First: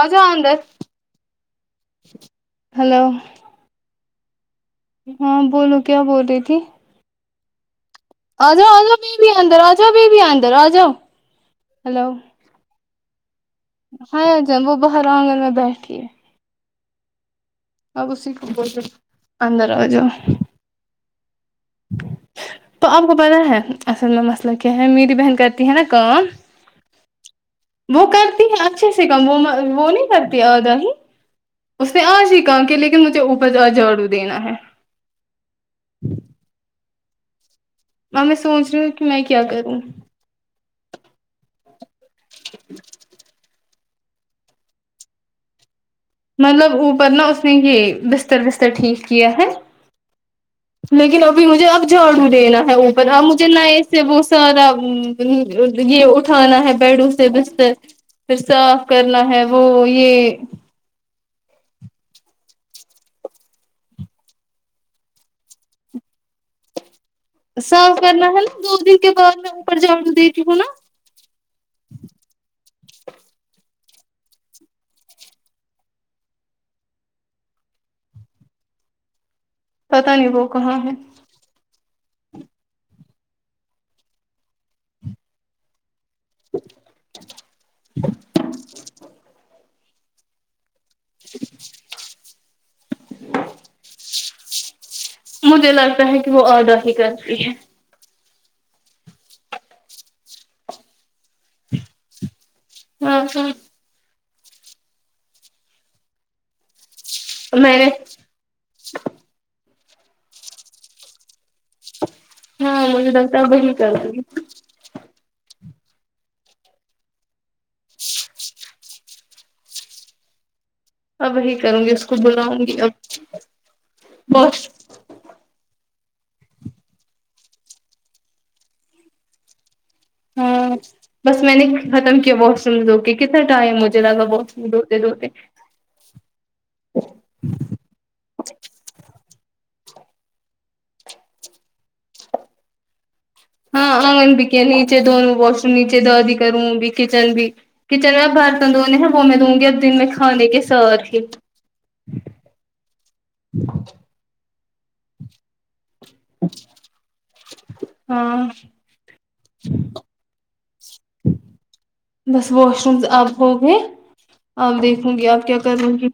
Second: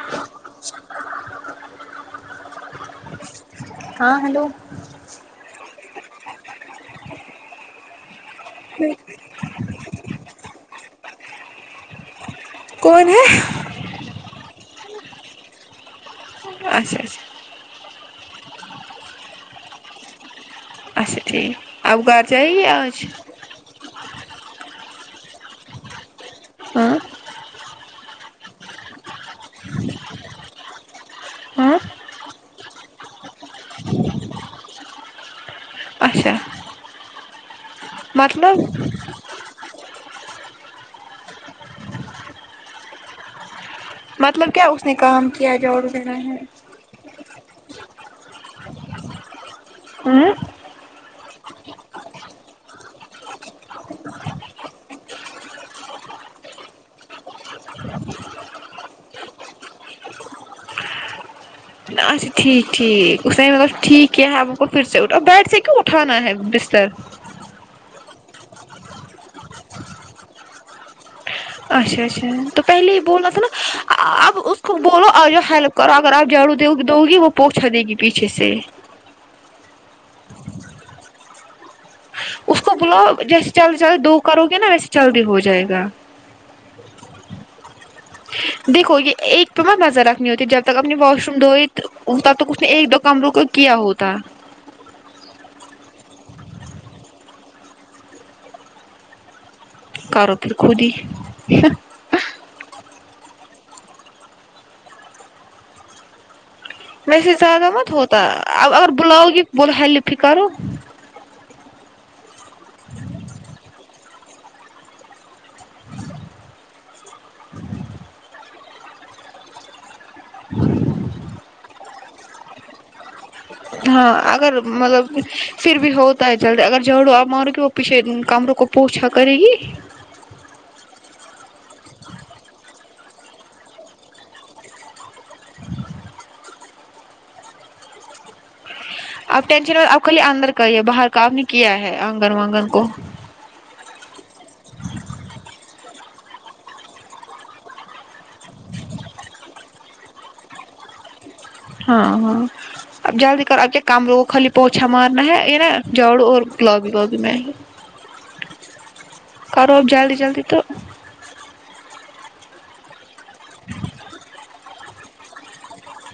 آجاو اندر ہلو ہاں ہلو ہاں بولو کیا بول رہی تھی آجاؤ آجاؤ ببی اندر آجاؤ ببی اندر آجاؤ ہلو کون ہے ہاں جنبو باہر آنگن میں بیٹھی ہے اچھا اچھا اب اسی کو بولرے اندر آجاؤ اچھا ٹھیک آپ گھر جائیے تو آج آپ کو پتا ہے اصل میں مسئلہ کیا ہے میری بہن کرتی ہے نا کام ہاں وہ کرتی ہے اچھے سے کم وہ وہ نہیں کرتی آدا ہی ہاں اس نے آج ہی کام کی لیکن مجھے اوپر آج جھاڑو دینا ہے اچھا میں میں سوچ مطلب رہی ہوں کہ میں کیا کروں مطلب کیا اس نے کام کیا جاڑو مطلب اوپر نا اس نے یہ بستر وستر ٹھیک کیا ہے ہوں لیکن ابھی مجھے اب جھاڑو دینا ہے اوپر اب مجھے نئے سے وہ سارا یہ اٹھانا ہے بڈوں سے بستر پھر صاف کرنا ہے وہ یہ اچھا ٹھیک ٹھیک اس نے مطلب ٹھیک کیا ہے آ کو پھر سےٹھ بیٹھ سے کیوں اٹھانا ہے بستر سرو کرنا ہے نا دو دن کے بعد میں اوپر جاڑو دیتی ہوں نا اچھا اچھا تو پہلے یہ بولنا تھا نا اب اس کو بولو آو ہیلپ کراو کراو آپ جھاڑو دو گی وہ پوچھا دے گی پیچھے سے پتا نہیں وہ کہاں ہے تو بلو جیسے جلدی جلدی دو کرو گے نا ویسے جلدی ہو جائے گا دیکھو یہ ایک پر مت نظر رکھنی ہوتی ہے جب تک اپنی واش روم دھوئی تب تک اس نے ایک دو کمروں کو کیا ہوتا مجھے لگتا ہے کہ وہ اڈر ہی کرتی ہے کرو پھر خود ہی [unintelligible] وسے زیادہ میں نے مت ہوتا ا اب بلاؤ گی بول ہیلپ ہی کرو ہاں مجھے لگتا وہی کرے اب وہی کروں گی اس کو بلاؤں گی اب ہاں اگر بس مطلب پھر بھی ہوتا ہے جلدی اگر جھاڑو آپ مارو گے وہ پیچھے کمروں کو پوچھا کرے گی ہاں بس میں نے ختم کیا واش روم دھو کے کتنا ٹائم مجھے لگا واش روم دھوتے دھوتے آپ ٹینشن آپ کلے اندر کا ہی باہر کا آپ نے کیا ہے آنگن وانگن کو ہاں آنگن بھی کیا نیچے دونوں واش روم نیچے دادی کروں بھی کچن بھی کچن میں اب برتن دھونے ہیں وہ میں دھوں گی اب دن میں کھانے کے ساتھ ہی ہاں ہاں اب جلدی کرو اب کیا کامرو کو خالی پوچھا مارنا ہے یہ نا جاڑو اور گلابی گلابی میں ہاں کرو آپ جلدی جلدی تو بس واش رومز اب ہو گئے اب دیکھوں گی آپ کیا کروں گی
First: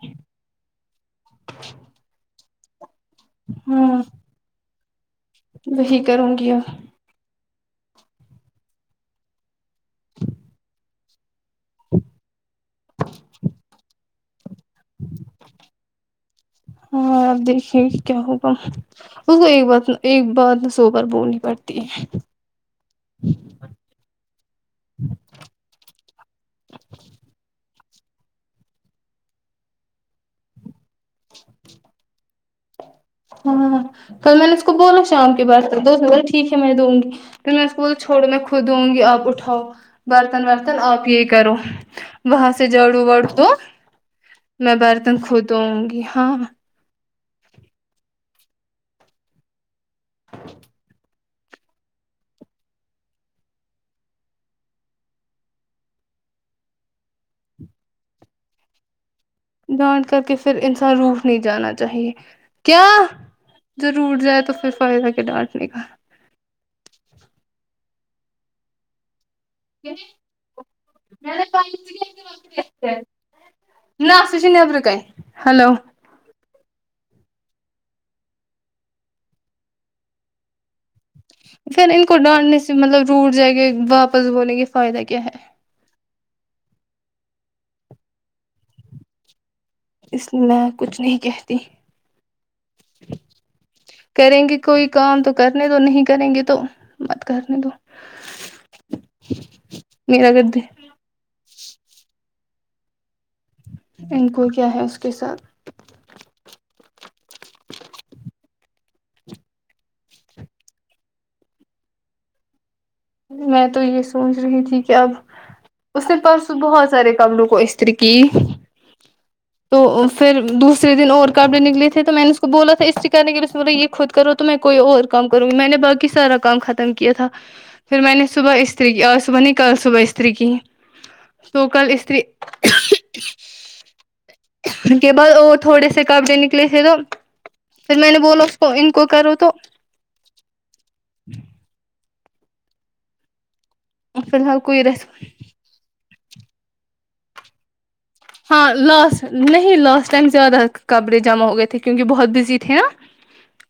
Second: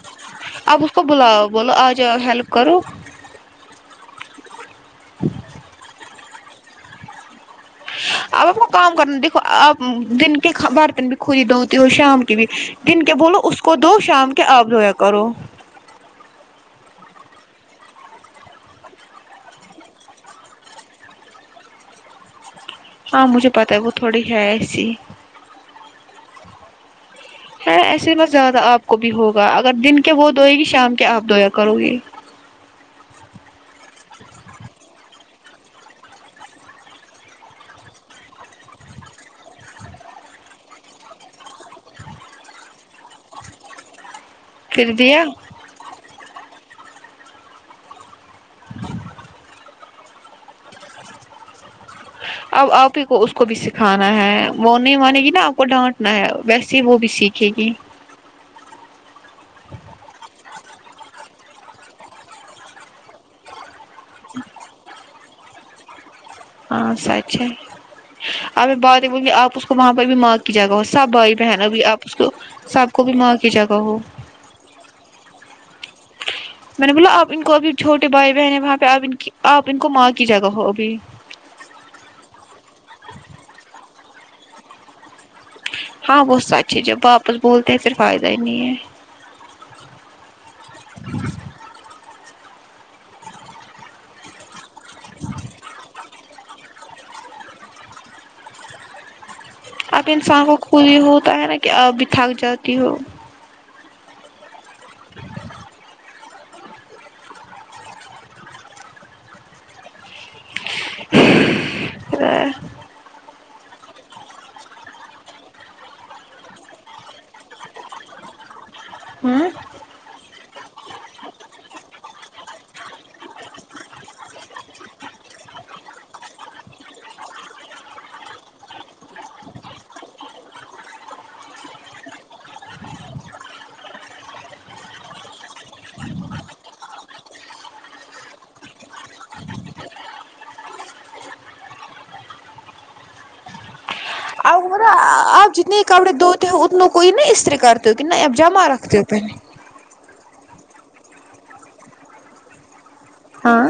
آپ اس کو بلاؤ بولو آجاؤ ہیلپ کرو ہوں وہی کروں گی ا اب آپ کو کام کرنا دیکھو آپ دن کے برتن بھی کھودی دھوتی ہو شام کے بھی دن کے بولو اس کو دو شام کے آپ دھویا کرو ہاں دیکھے کیا ہوگا اس کو ایک بات ایک بات سو بار بولنی پڑتی ہے ہاں مجھے پتا ہے وہ تھوڑی ہے ایسی ہے ایسے بت زیادہ آپ کو بھی ہوگا اگر دن کے وہ دوئے گی شام کے آپ دویا کرو گی ہاں کل میں نے اس کو بولا شام کے بعد دھو بولے ٹھیک ہے میں دوں گی پھر میں اس کو بول چھوڑو میں خود دوں گی آپ اٹھاؤ برتن ورتن آپ یہی کرو وہاں سے جاڑوں واڑوں دو میں پھر برتن دیا خود دھوں گی ہاں اب آپ ہی کو اس کو بھی سکھانا ہے وہ نہیں مانے گی نا آپ کو ڈانٹنا ہے ویسے وہ بھی سیکھ ٹھیک ہے ڈانٹ کر کے پھر انسان روٹھ نہیں جانا چاہیے کیا ضرور جائے تو پھر فائدہ کے ڈانٹنے کا ہاں سچ ہے اب باتیں بول گی آپ اس وہاں پہ بھی ماں کی جگہ ہو سب بھائی بہنوں بھی آپ اس کو سب کو بھی ماں کی جگہ ہو [unintelligible] نیبر کا ہیلو میں نے بولا آپ ان کو ابھی چھوٹے بھائی بہن ہیں وہاں پہ آپ ان کی آپ ان کو ماں کی جگہ ہو ابھی پھر ان کو ڈانٹنے سے مطلب روٹ جائے گے واپس بولنے کے فائدہ کیا ہے ہاں وہ سچ ہے جب واپس بولتے ہیں پھر فائدہ ہی نہیں ہے اس میں کچھ نہیں کہتی کریں گے کوئی کام تو کرنے دو نہیں کریں گے تو مت کرنے دو اب میرا انسان کو گدے خود ہی ہوتا ہے نا کہ اب بھی تھک جاتی ہو ان کو کیا ہے اس کے ساتھ ا میں تو یہ سوچ رہی تھی کہ اب اس نے پرسو بہت سارے کمروں کو استری کی ہوں تو پھر دوسرے دن اور کپڑے نکلے تھے تو میں نے اس کو بولا تھا اسٹ کرنے کے بولے یہ خود کرو تو میں کوئی اور کام کروں گی میں نے باقی سارا کام ختم کیا تھا پھر میں نے صبح استری کی آج صبح نہیں کل صبح استری کی تو کل استری کے بعد اور تھوڑے سے کپڑے نکلے تھے تو پھر میں نے بولا اس کو ان کو کرو تو فی [unintelligible] الحال کوئی ریسپ آپ جتنے کپڑے دھوتے ہو اتوں کوئی نہیں استری کر تو کے نہ اپ جمع رکھتے ہو نہی لاسٹ ٹائم زیادہ کپڑے جمع ہو گئے تھے کیونکہ بہت بزی تھے نا ہاں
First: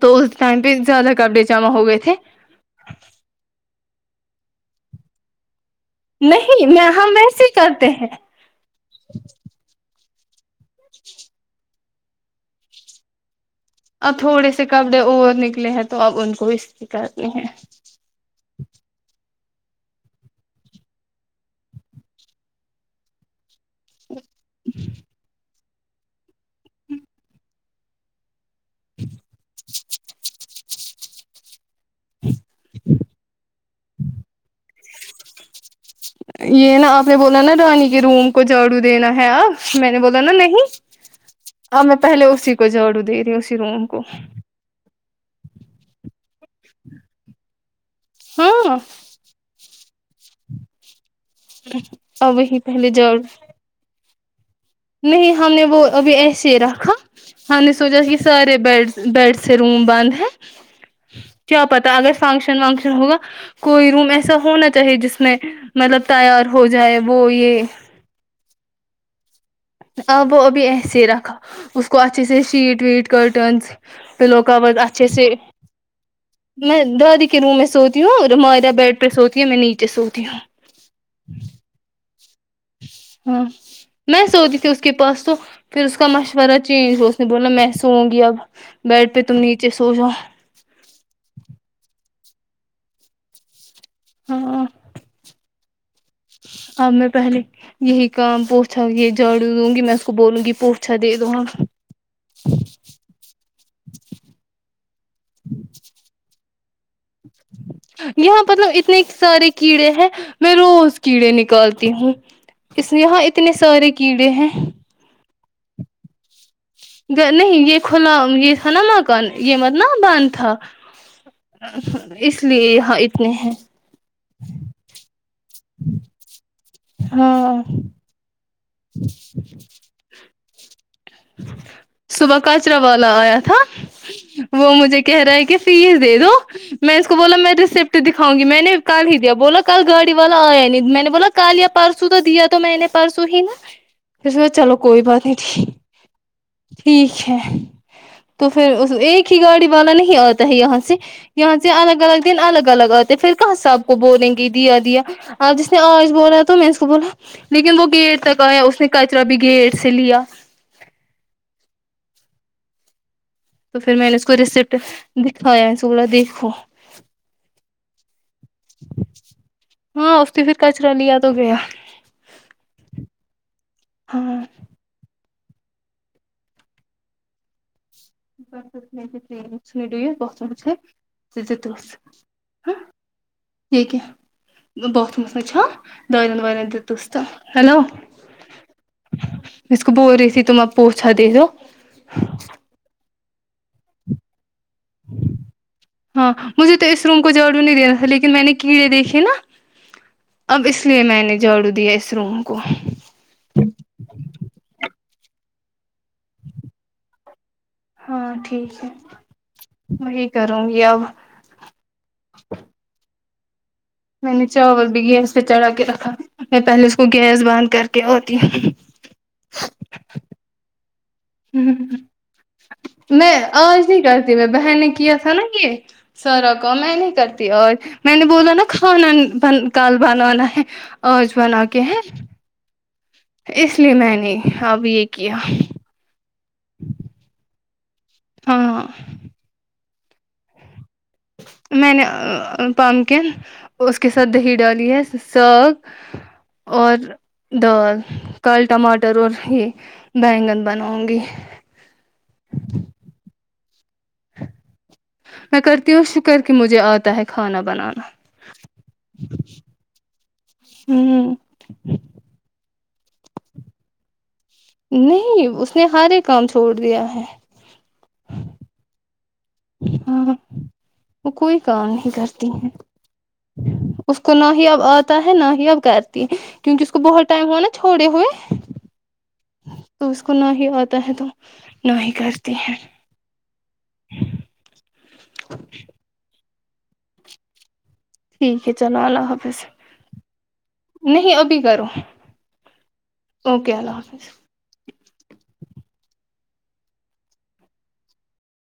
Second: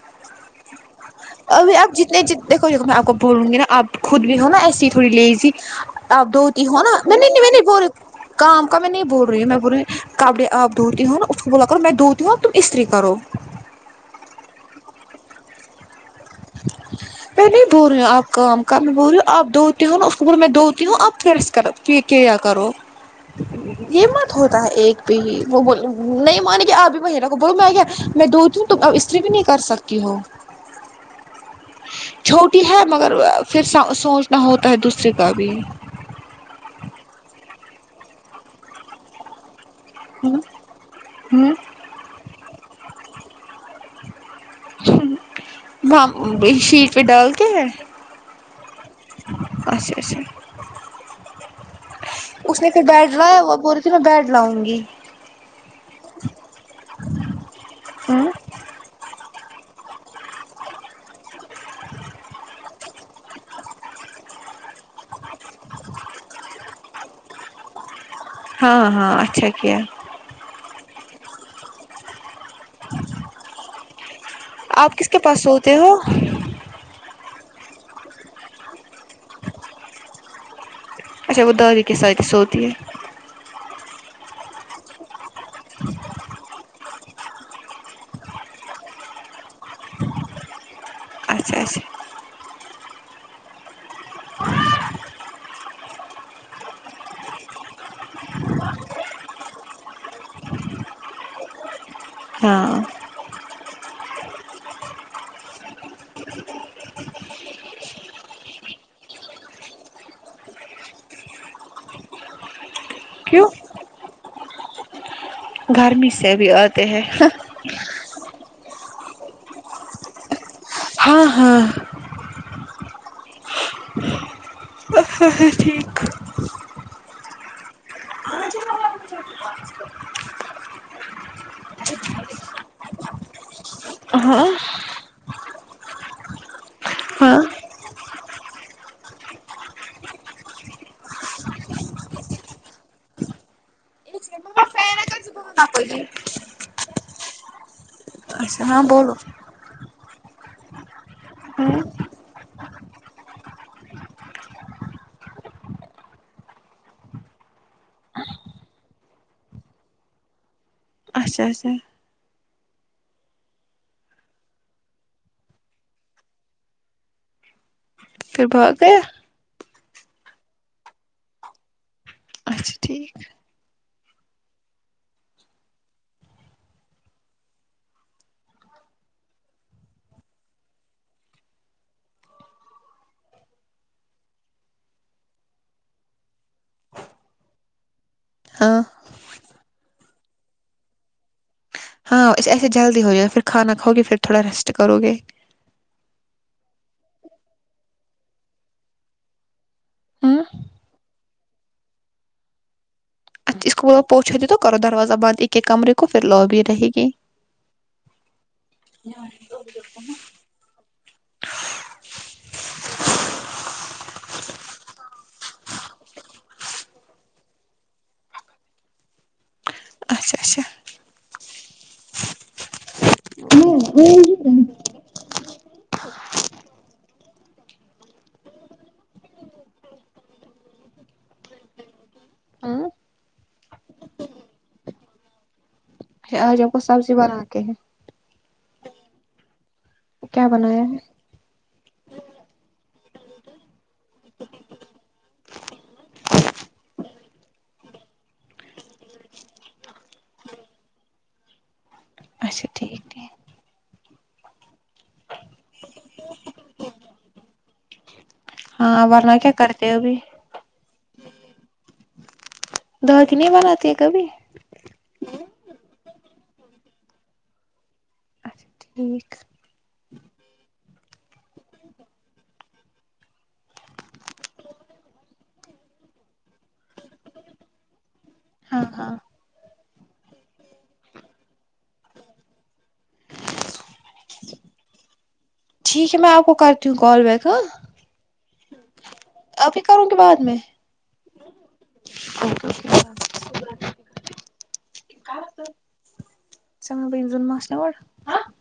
تو اس ٹائم پہ زیادہ کپڑے جمع ابھی ہو آپ گئے تھے جتنے جتنے کو دیکھو دیکھو میں آپ کو بولوں گی نا آپ خود بھی ہو نا ایسی ہی تھوڑی لیزی آپ دھو تھی نہیں میں ہونا ہم نی نی ویسے ہی منی بول کرتے ہیں کام کا میں نہیں بول رہی ہوں میں بول رہی کپڑے آب دھوتی ہوں نا اس کو بولا کر میں دھوتی ہوں اب تم استری کرو اب تھوڑے سے کپڑے اور نکلے ہیں تو اب ان کو استری کرنی ہیں ار آپ کا [unintelligible] کل میں بول ریوں اب دوتی ہوں نا اس کو بول میں دوتی ہوں آب فرس کرو یہ کیا کرو دیکھینگے یہ مت ہوتا ہے ایک بھی ہی وہ وہ نہیں مانے گے آب بھی میرا کو بول میں کیا میں دوتیوں تم اب استری بھی نہیں کر سکتی ہو چھوٹی ہے مگر پھر سہ سوچنا ہوتا ہے دوسری کا بھی یہ نا آپ نے بولا نا رانی کے روم کو جھاڑو دینا ہے اب میں نے بولا نا نہیں ہوں آ میں پہلے اسی کو جاڑو دے رہی ہوں اسی روم کو وہاں بشیٹ پہ ڈال کے ہے ہاں اچھا اچھا اب اس وہی نے پھر پہلے جھاڑو بیٹھا وہ بول رہی تھی میں بیڈ لاؤں گی نہیں ہم نے وہ ابھی ایسے ہی رکھا ہم نے سوچا کہ ہوں سارے بڈس بیڈ سے روم بند ہے کیا پتا اگر فنکشن ونکشن ہوگا کوئی روم ایسا ہونا چاہیے جس میں مطلب تیار ہو جائے وہ یہ ہاں ہاں اچھا کیا ابو بھی ایسے رکھا اس کو اچھے سے شیٹ ویٹ کرٹنس پلو کور آپ اچھے کس کے سے پاس سوتے ہو میں دادی کے روم میں سوتی ہوں اور مائرہ بیڈ پہ سوتی ہے میں نیچے سوتی ہوں اچھا وہ دادی کے ساتھ ہی سوتی ہے ہاں میں سوتی تھی اس کے پاس تو پھر اس کا مشورہ چینج ہو نے بولا میں سوؤں گی اب بیڈ پہ تم نیچے سو جاو اچھا اچھا ہاں اب میں پہلیے یہی کام پوچھا یہ جھاڈو دوں گی میں اس کو بولوں گی پوچھا دے دو ہاں ہاں [inaudible] یہاں مطلب اتنے سارے کیڑے ہیں میں روز کیڑے نکالتی ہوں اس یہاں کیوں اتنے سارے کیڑے ہیں گرمی سے بھی ا نہیں یہ کھلا یہ تھا نا مگ کل یہ مت نہ بند تھا ہاں ہاں اس لیے یہاں اتنے ہیں اچھا ہے ٹھیک ہاں [unintelligible] صبح کچرا والا آیا تھا ہاں وہ مجھے کہہ رہا ہے کہ فیس دے دو میں اس کو بولا ہاں میں ریسپٹ دکھاؤں گی میں نے کل ہی دیا بولا کل گاڑی والا آیا نہیں میں نے بولا کل یا پرسوں تو دیا تو میں نے پرسوں ہی نا پھر چلو کوئی بات نہیں ٹھیک [unintelligible] ٹھیک ہے تو اچھا پھر ہاں بولو ایک ہی گاڑی والا نہیں آتا ہے یہاں سے یہاں ہاں سے الگ الگ دن الگ الگ آتے ہیں پھر کہاں سب کو بولیں گے دیا دیا اب جس نے آج بولا تو میں اس کو بولا لیکن وہ گیٹ تک آیا اس نے کچرا بھی گیٹ سے لیا اچھا اچھا تو پھر میں نے اس کو ریسیپٹ دکھایا اس کو بولا دیکھو پھر بھگ گیا ہاں استی پھر کچرا لیا تو گیا اچھا ٹھیک ہاں [unintelligible] ہہ یہ کیا دہ پرفومے پوچھ دارین وارن دتس تو ہلو ہاں اس کو بول رہی تھی تم آب پوچھا دے دو ہاں ایسے جلدی ہو جائے پھر کھانا کھاؤ گے پھر تھوڑا ریسٹ کرو گے ہاں مجھے تو اس روم کو جڑو نہیں دینا تھا لیکن میں نے کیے دیکھئے نا ہاں اب اس لیے میں نے جڑو دیا اس روم کو اچھا اس کو پہنچا دے تو کرو دروازہ بند ایک ایک کمرے کو پھر لوابی رہے گی ہاں ٹھیک ہے وہی کروں گی اب میں نے چاول بھی گیس پہ چڑھا کے رکھا میں پہلے اس کو گیس بند کر کے اتی ہوں اچھا اچھا ہ میں آج نہیں کرتی میں بہن نے کیا تھا نا یہ سارا کام میں نہیں کرتی اور میں نے بولا نا کھانا ب ن کال بنانا ہے اج بناکے ہے آ اس لیے میں نے اب یہ کیا آج ہم کو سبزی بنا کے ہیں ہاں کیا بنایا ہے میں نے پمکن اس کے ساتھ دہی ڈالی ہے ساگ اور دال کال ٹماٹر اور یہ بیگن بناؤں گی اچھا ٹھیک ٹھیک میں کرتی ہوں شکر کہ مجھے آتا ہے کھانا بنانا ہاں ورنہ کیا کرتے ہو ابھی ہوں دڑ کی نہیں بناتی ہے کبھی نہیں اس نے ہارے کام چھوڑ دیا ہے اچھا ٹھیک ہاں وہ کوئی کام نہیں کرتی ہیں اس کو نہ ہی اب آتا ہے نہ ہی اب کرتی کیونکہ اس کو بہت ٹائم ہوا نا چھوڑے ہوئے ہاں ہاں تو اس کو نہ ہی آتا ہے تو نہ ہی کرتی ہیں ٹھیک ہے میں آپ کو کرتی ہوں کال بیک ہاں ٹھیک ہے چلو اللہ حافظ ابھی کروں گی بعد میں نہیں ابھی کرو اوکے اللہ اوکے حافظ آکے [unintelligible]